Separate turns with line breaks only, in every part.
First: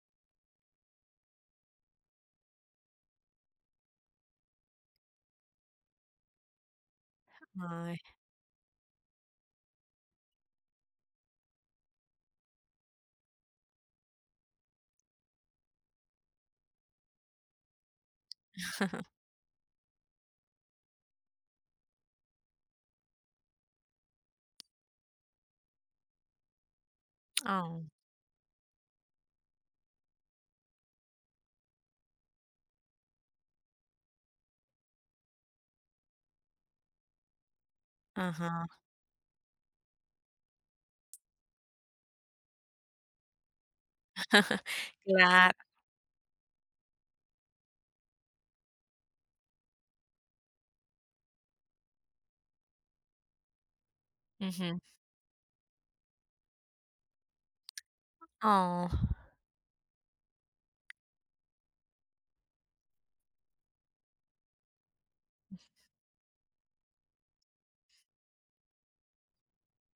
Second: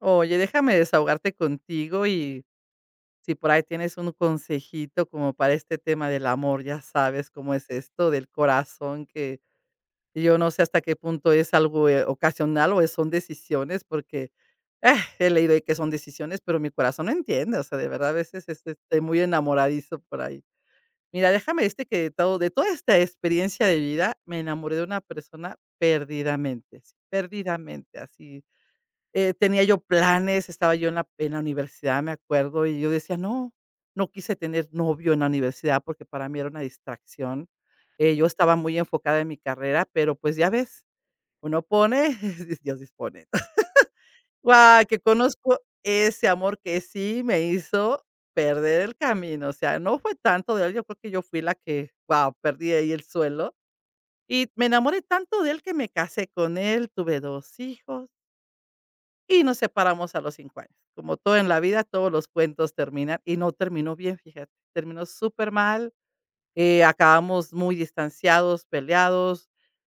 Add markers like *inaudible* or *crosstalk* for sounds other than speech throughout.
Oye, déjame desahogarte contigo y si por ahí tienes un consejito como para este tema del amor, ya sabes cómo es
Ay.
esto del corazón, que yo no sé hasta qué punto es algo ocasional o son decisiones, porque eh, he leído ahí que son decisiones, pero mi corazón no entiende, o sea, de verdad a veces estoy muy
*laughs*
enamoradizo por ahí. Mira, déjame de toda esta experiencia de vida me enamoré de una persona perdidamente, sí,
Oh,
perdidamente, así tenía yo planes, estaba yo en la universidad, me acuerdo, y yo decía: "No", no quise tener novio en la universidad porque para mí era una distracción. Yo estaba
ajá.
muy enfocada en mi carrera, pero, pues, ya ves, uno pone, *laughs* Dios dispone.
*laughs*
Guau, que
Claro.
conozco ese amor que sí me hizo perder el camino, o sea, no fue tanto de él, yo creo que yo fui la que, guau, perdí ahí el suelo, y me
Ujú.
enamoré tanto de él que me casé con él, tuve 2 hijos.
Oh,
Y nos separamos a los 5 años. Como todo en la vida, todos los cuentos terminan y no terminó bien, fíjate. Terminó supermal, acabamos muy distanciados, peleados.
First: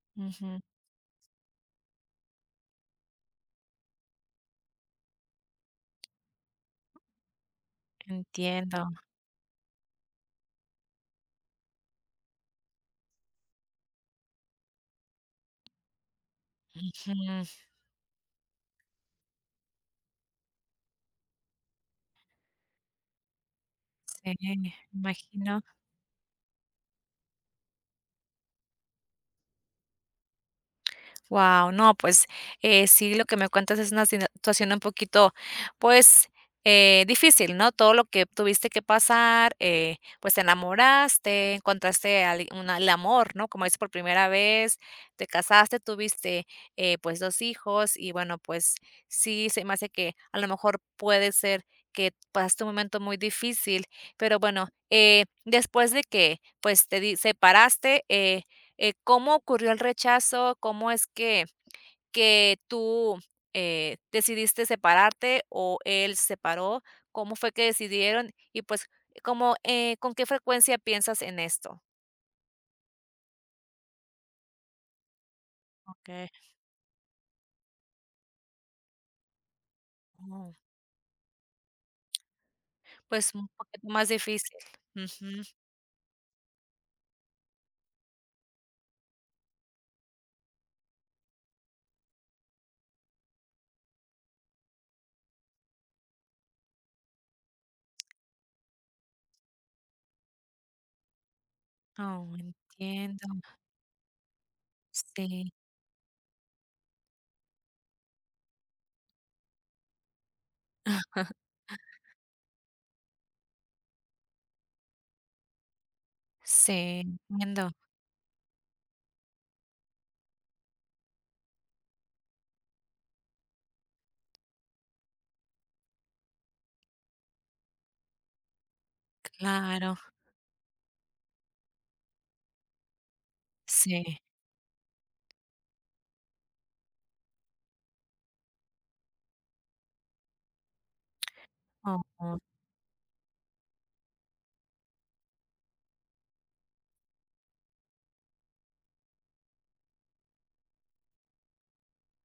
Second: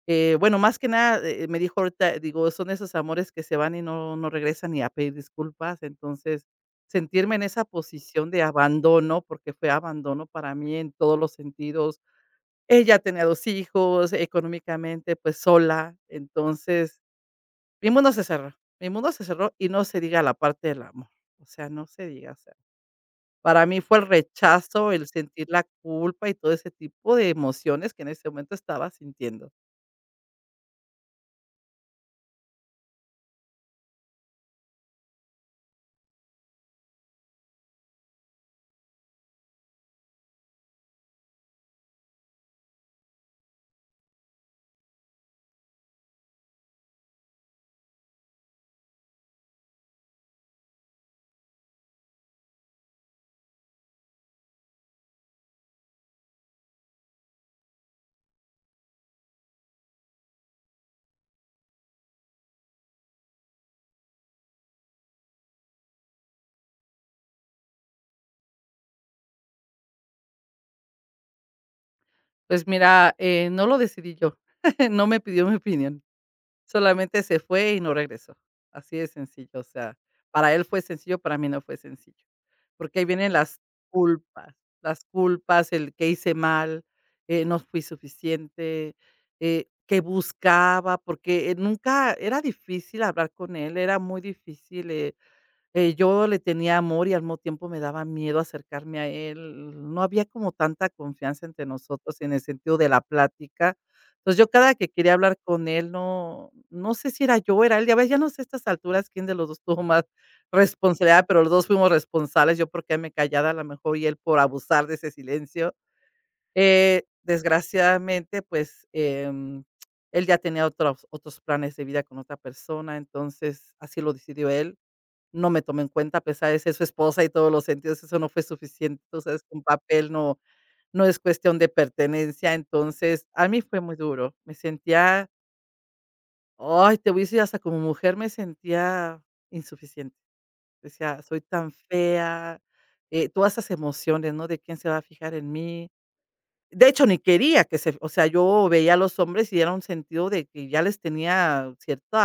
Bueno,
ujú,
más que nada, me dijo ahorita, digo, son esos amores que se van y no regresan ni a pedir disculpas. Entonces, sentirme en esa posición de
entiendo.
abandono, porque fue abandono para mí en todos los sentidos. Ella tenía 2 hijos, económicamente, pues, sola. Entonces,
Ujú.
mi mundo se cerró, mi mundo se cerró y no se diga la parte del amor, o sea, no se diga, o sea, para mí fue el
Sí,
rechazo, el sentir
imagino.
la culpa y todo ese tipo de emociones que en ese momento estaba sintiendo.
Wow, no, pues, sí, lo que me cuentas es una sina situación un poquito, pues, difícil, ¿no? Todo lo que tuviste que pasar, pues, te enamoraste, encontraste al un el amor, ¿no? Como dices, por primera vez, te casaste, tuviste, pues, 2 hijos y, bueno, pues, sí se me hace que a lo mejor puede ser que pasaste un momento muy difícil, pero bueno, después de que, pues, te di separaste, ¿cómo ocurrió el rechazo? ¿Cómo es que tú decidiste separarte o él se separó? ¿Cómo fue que decidieron? Y pues, como, ¿con qué frecuencia piensas en esto?
Pues mira, no lo decidí yo, *laughs* no me pidió mi opinión.
Ok.
Solamente se fue y no regresó. Así de sencillo, o sea, para
Oh,
él fue sencillo, para mí no fue sencillo. Porque ahí vienen
pues un poquito más
culpas,
difícil.
las
Ujú.
culpas, el que hice mal, no fui suficiente, qué buscaba, porque, nunca era difícil hablar con él, era muy difícil, yo le tenía amor y al mismo tiempo me daba miedo acercarme a él. No había como tanta confianza entre nosotros
Oh,
en el sentido de la
entiendo.
plática. Entonces, yo cada que quería hablar
Sí.
con él, no sé si era yo o era él, ya ves, ya no sé a estas alturas quién de los 2 tuvo más responsabilidad,
*laughs*
pero los 2 fuimos responsables, yo por quedarme callada a lo mejor y él por abusar de ese silencio.
Sí, entiendo,
Desgraciadamente, pues, él ya tenía otros planes de vida con otra persona, entonces así lo decidió él. No me tomó en cuenta, a pesar de ser su esposa y todos los sentidos, eso no fue suficiente. Tú sabes que un
claro.
papel no es cuestión de pertenencia. Entonces, a mí fue muy
Sí.
duro. Me sentía, ay, te voy a decir, hasta como mujer me sentía insuficiente. Decía, soy tan
Oh,
fea, todas esas emociones, ¿no? De quién se va a fijar en mí. De hecho, ni quería que se, o sea, yo veía a los hombres y era un sentido de que ya les tenía cierto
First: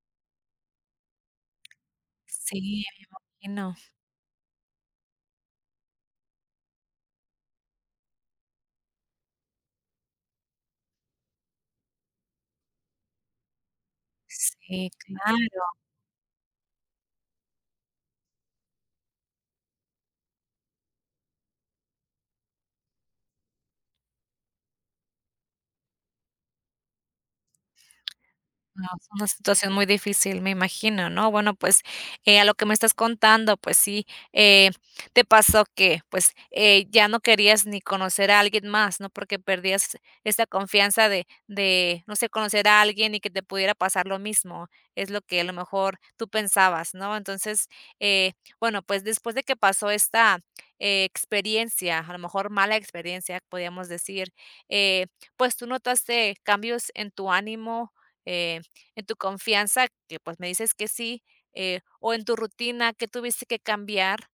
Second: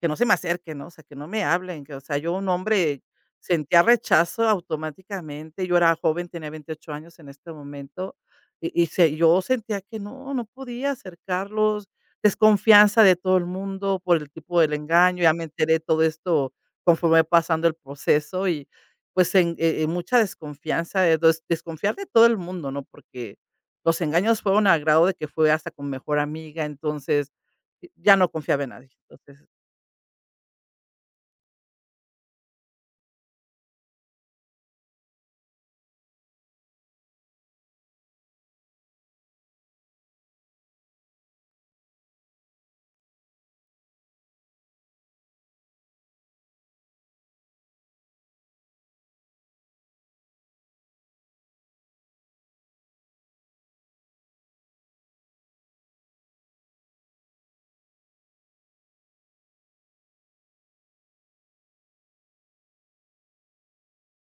que no se me acerquen, ¿no? O sea, que no me hablen, que, o sea, yo un
sí,
hombre
imagino.
sentía rechazo automáticamente. Yo era joven, tenía 28 años en este momento, y se yo sentía que no, no podía acercarlos, desconfianza de todo el mundo por el tipo del
Sí,
engaño. Ya
claro.
me enteré de todo esto conforme pasando el proceso y, pues, en mucha desconfianza, desconfiar de todo el mundo, ¿no? Porque los engaños fueron a grado de que fue hasta con mejor amiga, entonces, y ya no confiaba en
No,
nadie.
es una
Entonces
situación muy difícil, me imagino, ¿no? Bueno, pues, a lo que me estás contando, pues sí, te pasó que, pues, ya no querías ni conocer a alguien más, ¿no? Porque perdías esta confianza de, no sé, conocer a alguien y que te pudiera pasar lo mismo. Es lo que a lo mejor tú pensabas, ¿no? Entonces, eh, bueno, pues, después de que pasó esta, experiencia, a lo mejor mala experiencia, podríamos decir, eh, pues, ¿tú notaste cambios en tu ánimo? Eh ¿En tu confianza, que pues me dices que sí, o en tu rutina, que tuviste que cambiar?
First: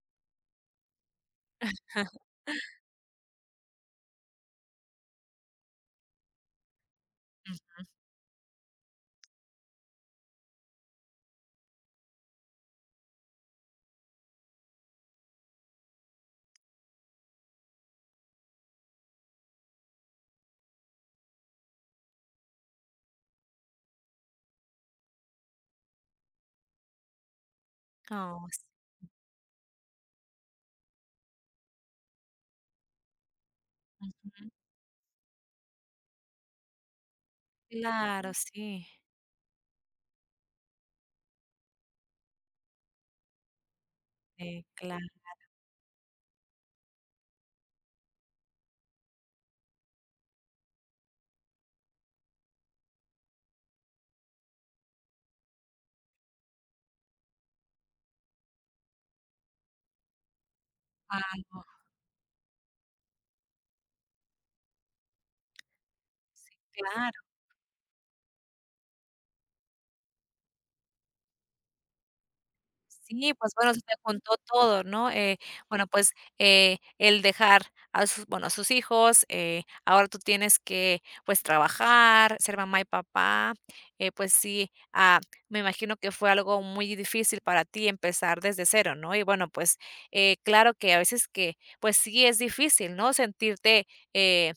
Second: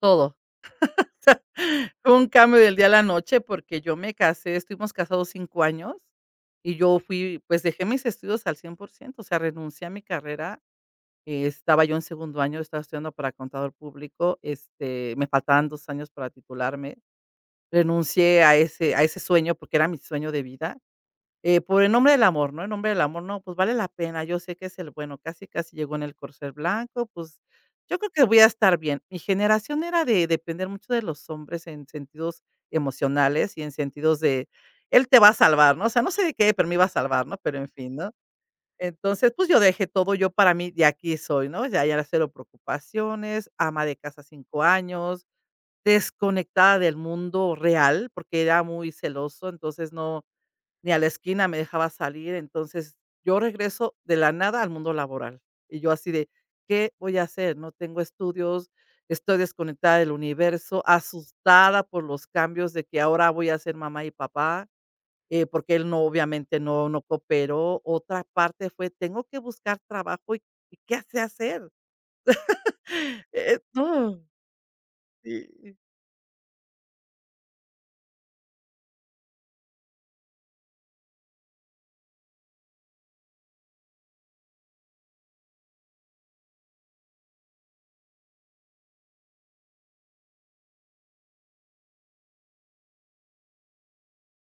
todo. *laughs*
Mm,
Fue un cambio del día a la noche, porque yo me casé, estuvimos casados 5 años, y yo fui pues, dejé mis estudios al 100 por ciento o sea, renuncié a mi carrera, estaba yo en 2.º año, estaba estudiando para contador público, este, me faltaban 2 años para titularme. Renuncié a ese sueño, porque era mi sueño de vida. Por el nombre del amor, ¿no? En nombre del amor, no, pues vale la pena, yo sé que es el bueno, casi, casi llegó en el corcel blanco, pues yo creo que voy
oh,
a
s
estar bien. Mi generación era de depender mucho de los hombres en sentidos emocionales y en sentidos de
ujú.
él te va a salvar, ¿no? O sea, no sé de qué, pero me iba a salvar, ¿no? Pero en fin, ¿no?
Claro, sí.
Entonces, pues yo dejé todo yo para mí, de aquí soy, ¿no? Ya, ya cero preocupaciones, ama de casa cinco
Sí, claro.
años, desconectada del mundo real, porque era muy celoso, entonces no, ni a la esquina me dejaba salir. Entonces, yo regreso de la nada al mundo laboral. Y yo así de, ¿qué voy a hacer? No tengo estudios, estoy desconectada del universo,
Algo,
asustada por los cambios de que ahora voy a ser mamá y papá, porque él no, obviamente, no
claro.
cooperó. Otra parte fue, tengo que buscar trabajo y qué sé hacer. *gasps* *laughs*
Sí, pues bueno, se te
No,
juntó todo, ¿no?
y
Bueno, pues el dejar a sus, bueno, a sus hijos, ahora tú tienes que pues trabajar, ser mamá y papá, pues sí, me imagino que fue algo muy difícil para ti empezar desde cero, ¿no? Y bueno, pues claro que a veces que pues sí es difícil, ¿no? Eh,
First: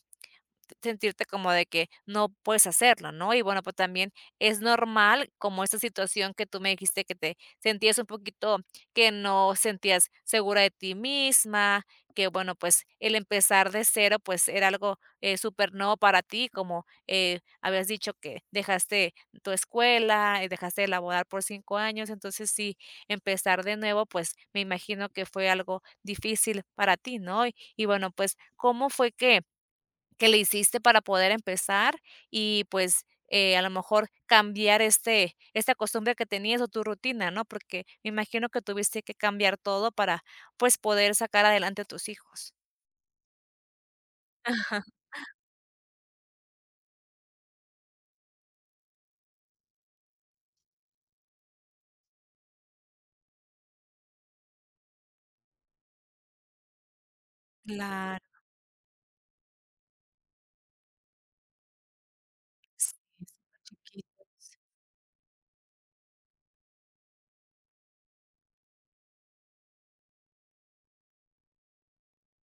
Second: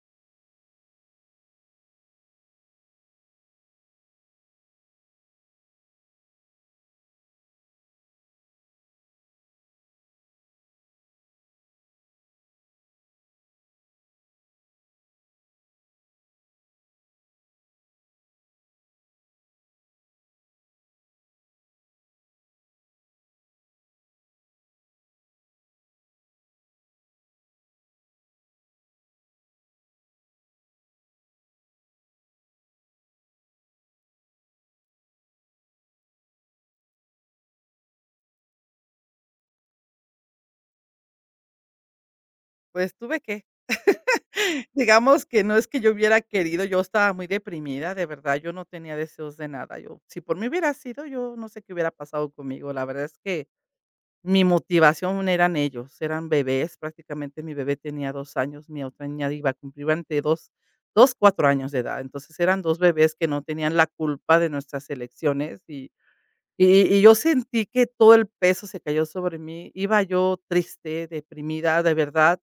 sentirte como de que no puedes hacerlo, ¿no? Y bueno, pues también es normal como esta situación que tú me dijiste que te sentías un poquito que no sentías segura de ti misma, que bueno, pues el empezar de cero pues era algo súper nuevo para ti, como habías dicho que dejaste tu escuela, dejaste de laborar por 5 años, entonces sí, empezar de nuevo pues me imagino que fue algo difícil para ti, ¿no? Y bueno, pues, ¿cómo fue que le hiciste para poder empezar y pues, a lo mejor cambiar esta costumbre que tenías o tu rutina, ¿no? Porque me imagino que tuviste que cambiar todo para, pues, poder sacar adelante a tus hijos.
pues tuve que
Ajá,
digamos que no es que yo hubiera querido, yo estaba muy deprimida, de verdad, yo no tenía deseos de nada. Yo, si por mí hubiera sido, yo no sé qué hubiera pasado conmigo. La verdad es que mi motivación eran ellos, eran bebés, prácticamente mi bebé tenía
claro,
2 años, mi otra niña iba a cumplir ante dos, dos, 4 años de edad. Entonces eran dos
sí,
bebés que no tenían la
superchiquita.
culpa de nuestras elecciones y, y yo sentí que todo el peso se cayó sobre mí. Iba yo triste, deprimida, de verdad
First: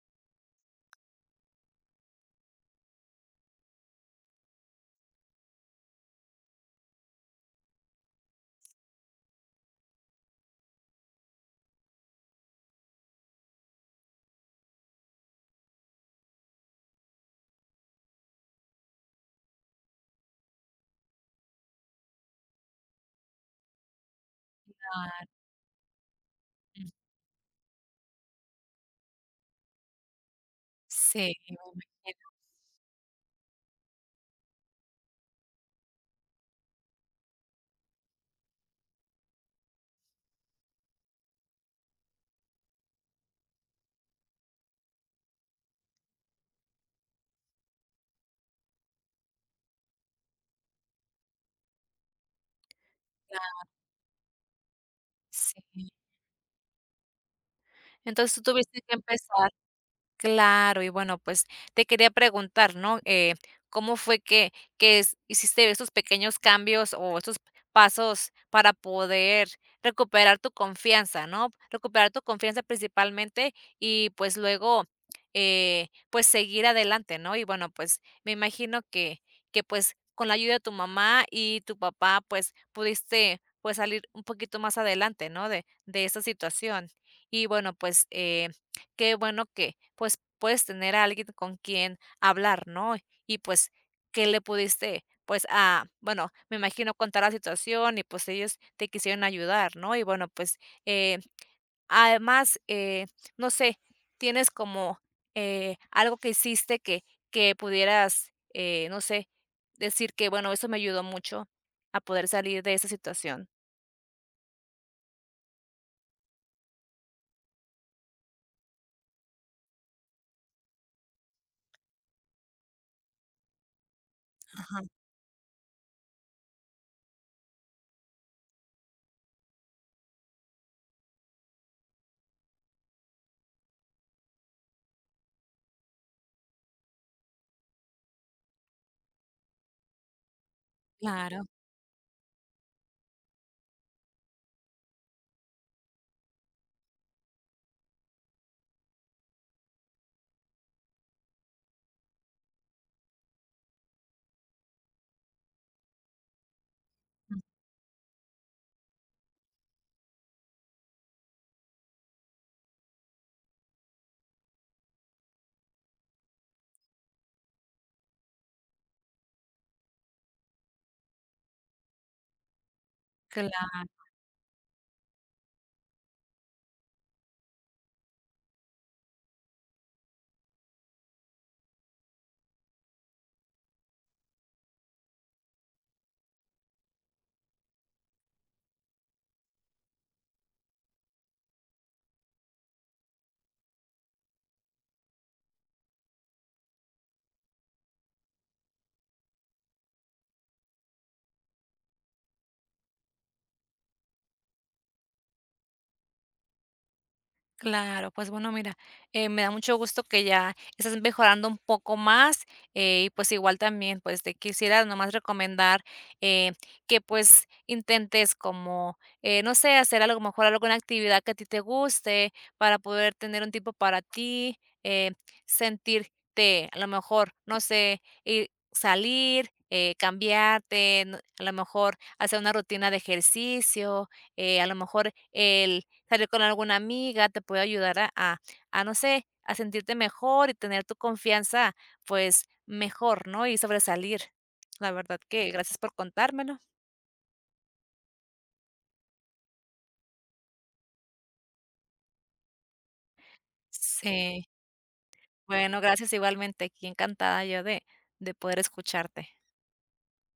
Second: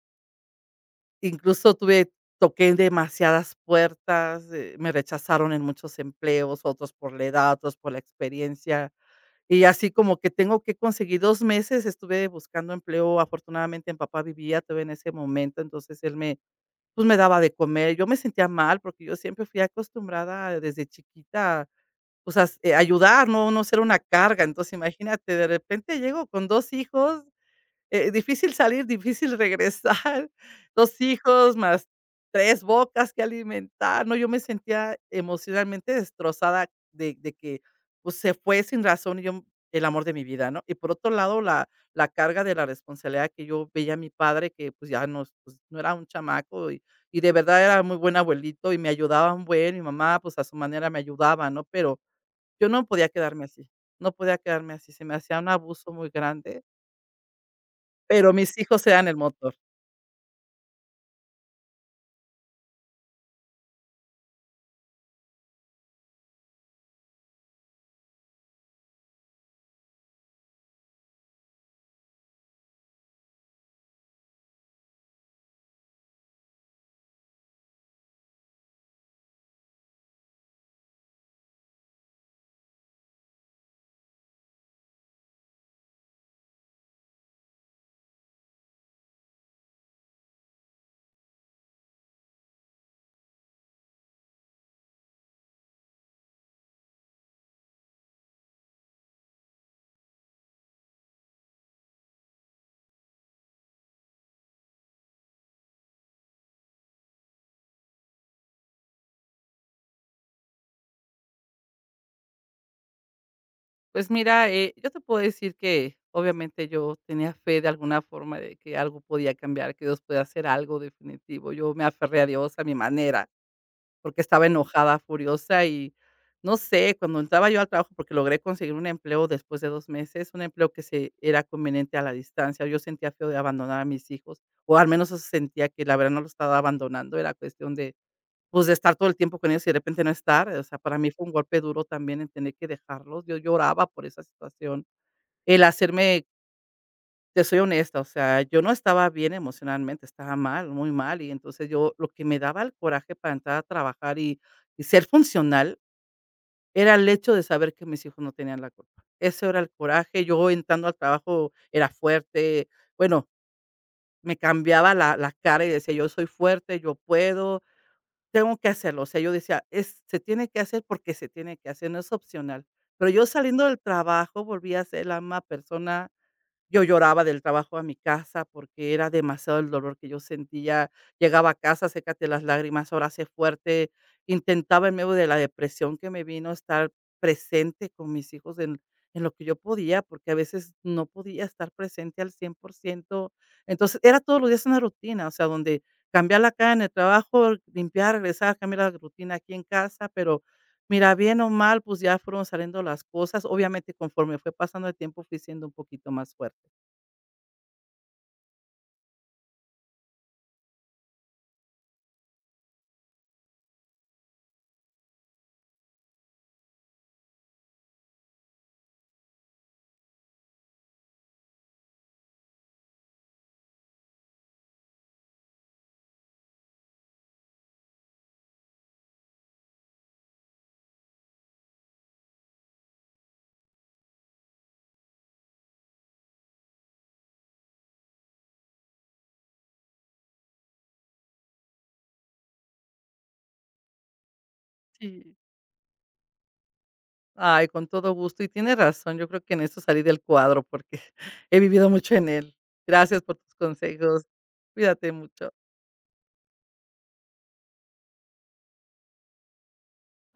incluso tuve toqué en demasiadas puertas, me rechazaron en muchos empleos, otros por la edad, otros por la experiencia, y así como que tengo que conseguir 2 meses, estuve buscando empleo, afortunadamente mi papá vivía todavía en ese momento, entonces él me, pues, me daba de comer, yo me sentía mal porque yo siempre fui acostumbrada desde chiquita, pues, as ayudar, no ser una carga, entonces imagínate, de repente llego con dos
Mm.
hijos difícil salir, difícil regresar, *laughs* dos
Sí, me
hijos, más
imagino,
3 bocas que alimentar. No, yo me sentía emocionalmente destrozada de que, pues, se fue sin razón y yo el amor de mi vida, ¿no? Y por otro lado, la carga de la responsabilidad que yo veía a mi padre, que, pues, ya no pues, no era un chamaco y de verdad era muy buen abuelito y me ayudaba un buen. Mi mamá, pues, a su manera me ayudaba, ¿no? Pero yo no podía quedarme así,
claro,
no podía quedarme así, se me hacía un
sí.
abuso muy grande. Pero
Entonces, tú
mis
tuviste
hijos
que
eran el
empezar.
motor.
Claro, y bueno, pues te quería preguntar, ¿no? ¿Cómo fue que hiciste esos pequeños cambios o esos pasos para poder recuperar tu confianza, ¿no? Recuperar tu confianza principalmente y pues luego, pues seguir adelante, ¿no? Y bueno, pues me imagino que pues con la ayuda de tu mamá y tu papá, pues pudiste pues salir un poquito más adelante, ¿no? De esa situación. Y bueno, pues... qué bueno que, pues, puedes tener a alguien con quien hablar, ¿no? Y pues, que le pudiste, pues, a bueno, me imagino contar la situación y pues ellos te quisieron ayudar, ¿no? Y bueno, pues, eh, además, no sé, tienes como algo que hiciste que pudieras, no sé, decir que, bueno, eso me ayudó mucho a poder salir de esa situación.
Pues mira, yo te puedo decir que, obviamente, yo tenía fe de alguna forma de que algo podía cambiar, que Dios podía hacer algo definitivo. Yo me aferré a Dios a mi manera, porque estaba
Ajá,
enojada, furiosa y no sé, cuando entraba yo al trabajo, porque logré conseguir un empleo después de 2 meses, un empleo que se era conveniente a la distancia. Yo sentía feo de abandonar a mis hijos, o al menos eso sentía que la verdad no lo estaba abandonando, era cuestión de pues, de estar todo el tiempo con ellos y de repente no estar, o sea, para mí fue un
claro.
golpe duro también en tener que dejarlos. Yo lloraba por esa situación. El hacerme te soy honesta, o sea, yo no estaba bien emocionalmente, estaba mal, muy mal, y entonces yo lo que me daba el coraje para entrar a trabajar y ser funcional era el hecho de saber que mis hijos no tenían la culpa. Eso era el coraje. Yo entrando al trabajo era fuerte, bueno, me cambiaba la cara y decía: "Yo soy fuerte, yo puedo". Tengo que hacerlo, o sea, yo decía: "Es se tiene que hacer porque se tiene que hacer, no es opcional". Pero yo saliendo del trabajo volví a ser la misma persona yo lloraba del trabajo a mi casa porque era demasiado el dolor que yo sentía. Llegaba a casa, sécate las lágrimas, ahora sé fuerte. Intentaba en medio de la depresión que me vino estar presente con mis hijos en lo que yo podía, porque a veces no podía estar presente al 100 por ciento. Entonces era todos los días una rutina, o sea, donde cambiarla acá en el trabajo, limpiar, regresar, cambiar la rutina aquí en casa, pero mira, bien o mal, pues ya fueron saliendo las cosas. Obviamente conforme fue pasando el tiempo fui siendo un poquito más fuerte.
Claro, pues bueno, mira, me da mucho gusto que ya estás mejorando un poco más, y pues igual también, pues te quisiera nomás recomendar eh, que pues intentes como, no sé, hacer a lo mejor alguna actividad que a ti te guste para poder tener un tiempo para ti, eh, sentirte a lo mejor, no sé, salir, cambiarte, a lo mejor hacer una rutina de ejercicio, a lo mejor el salir con alguna amiga te puede ayudar a, no sé, a sentirte mejor y tener tu confianza, pues, mejor, ¿no? Y sobresalir. La verdad
Sí.
que gracias por contármelo.
Ay, con todo gusto, y tiene razón, yo creo que en eso salí del cuadro porque *laughs* he vivido mucho en él. Gracias por tus consejos.
Sí.
Cuídate mucho.
Bueno, gracias igualmente. Aquí encantada yo de poder escucharte.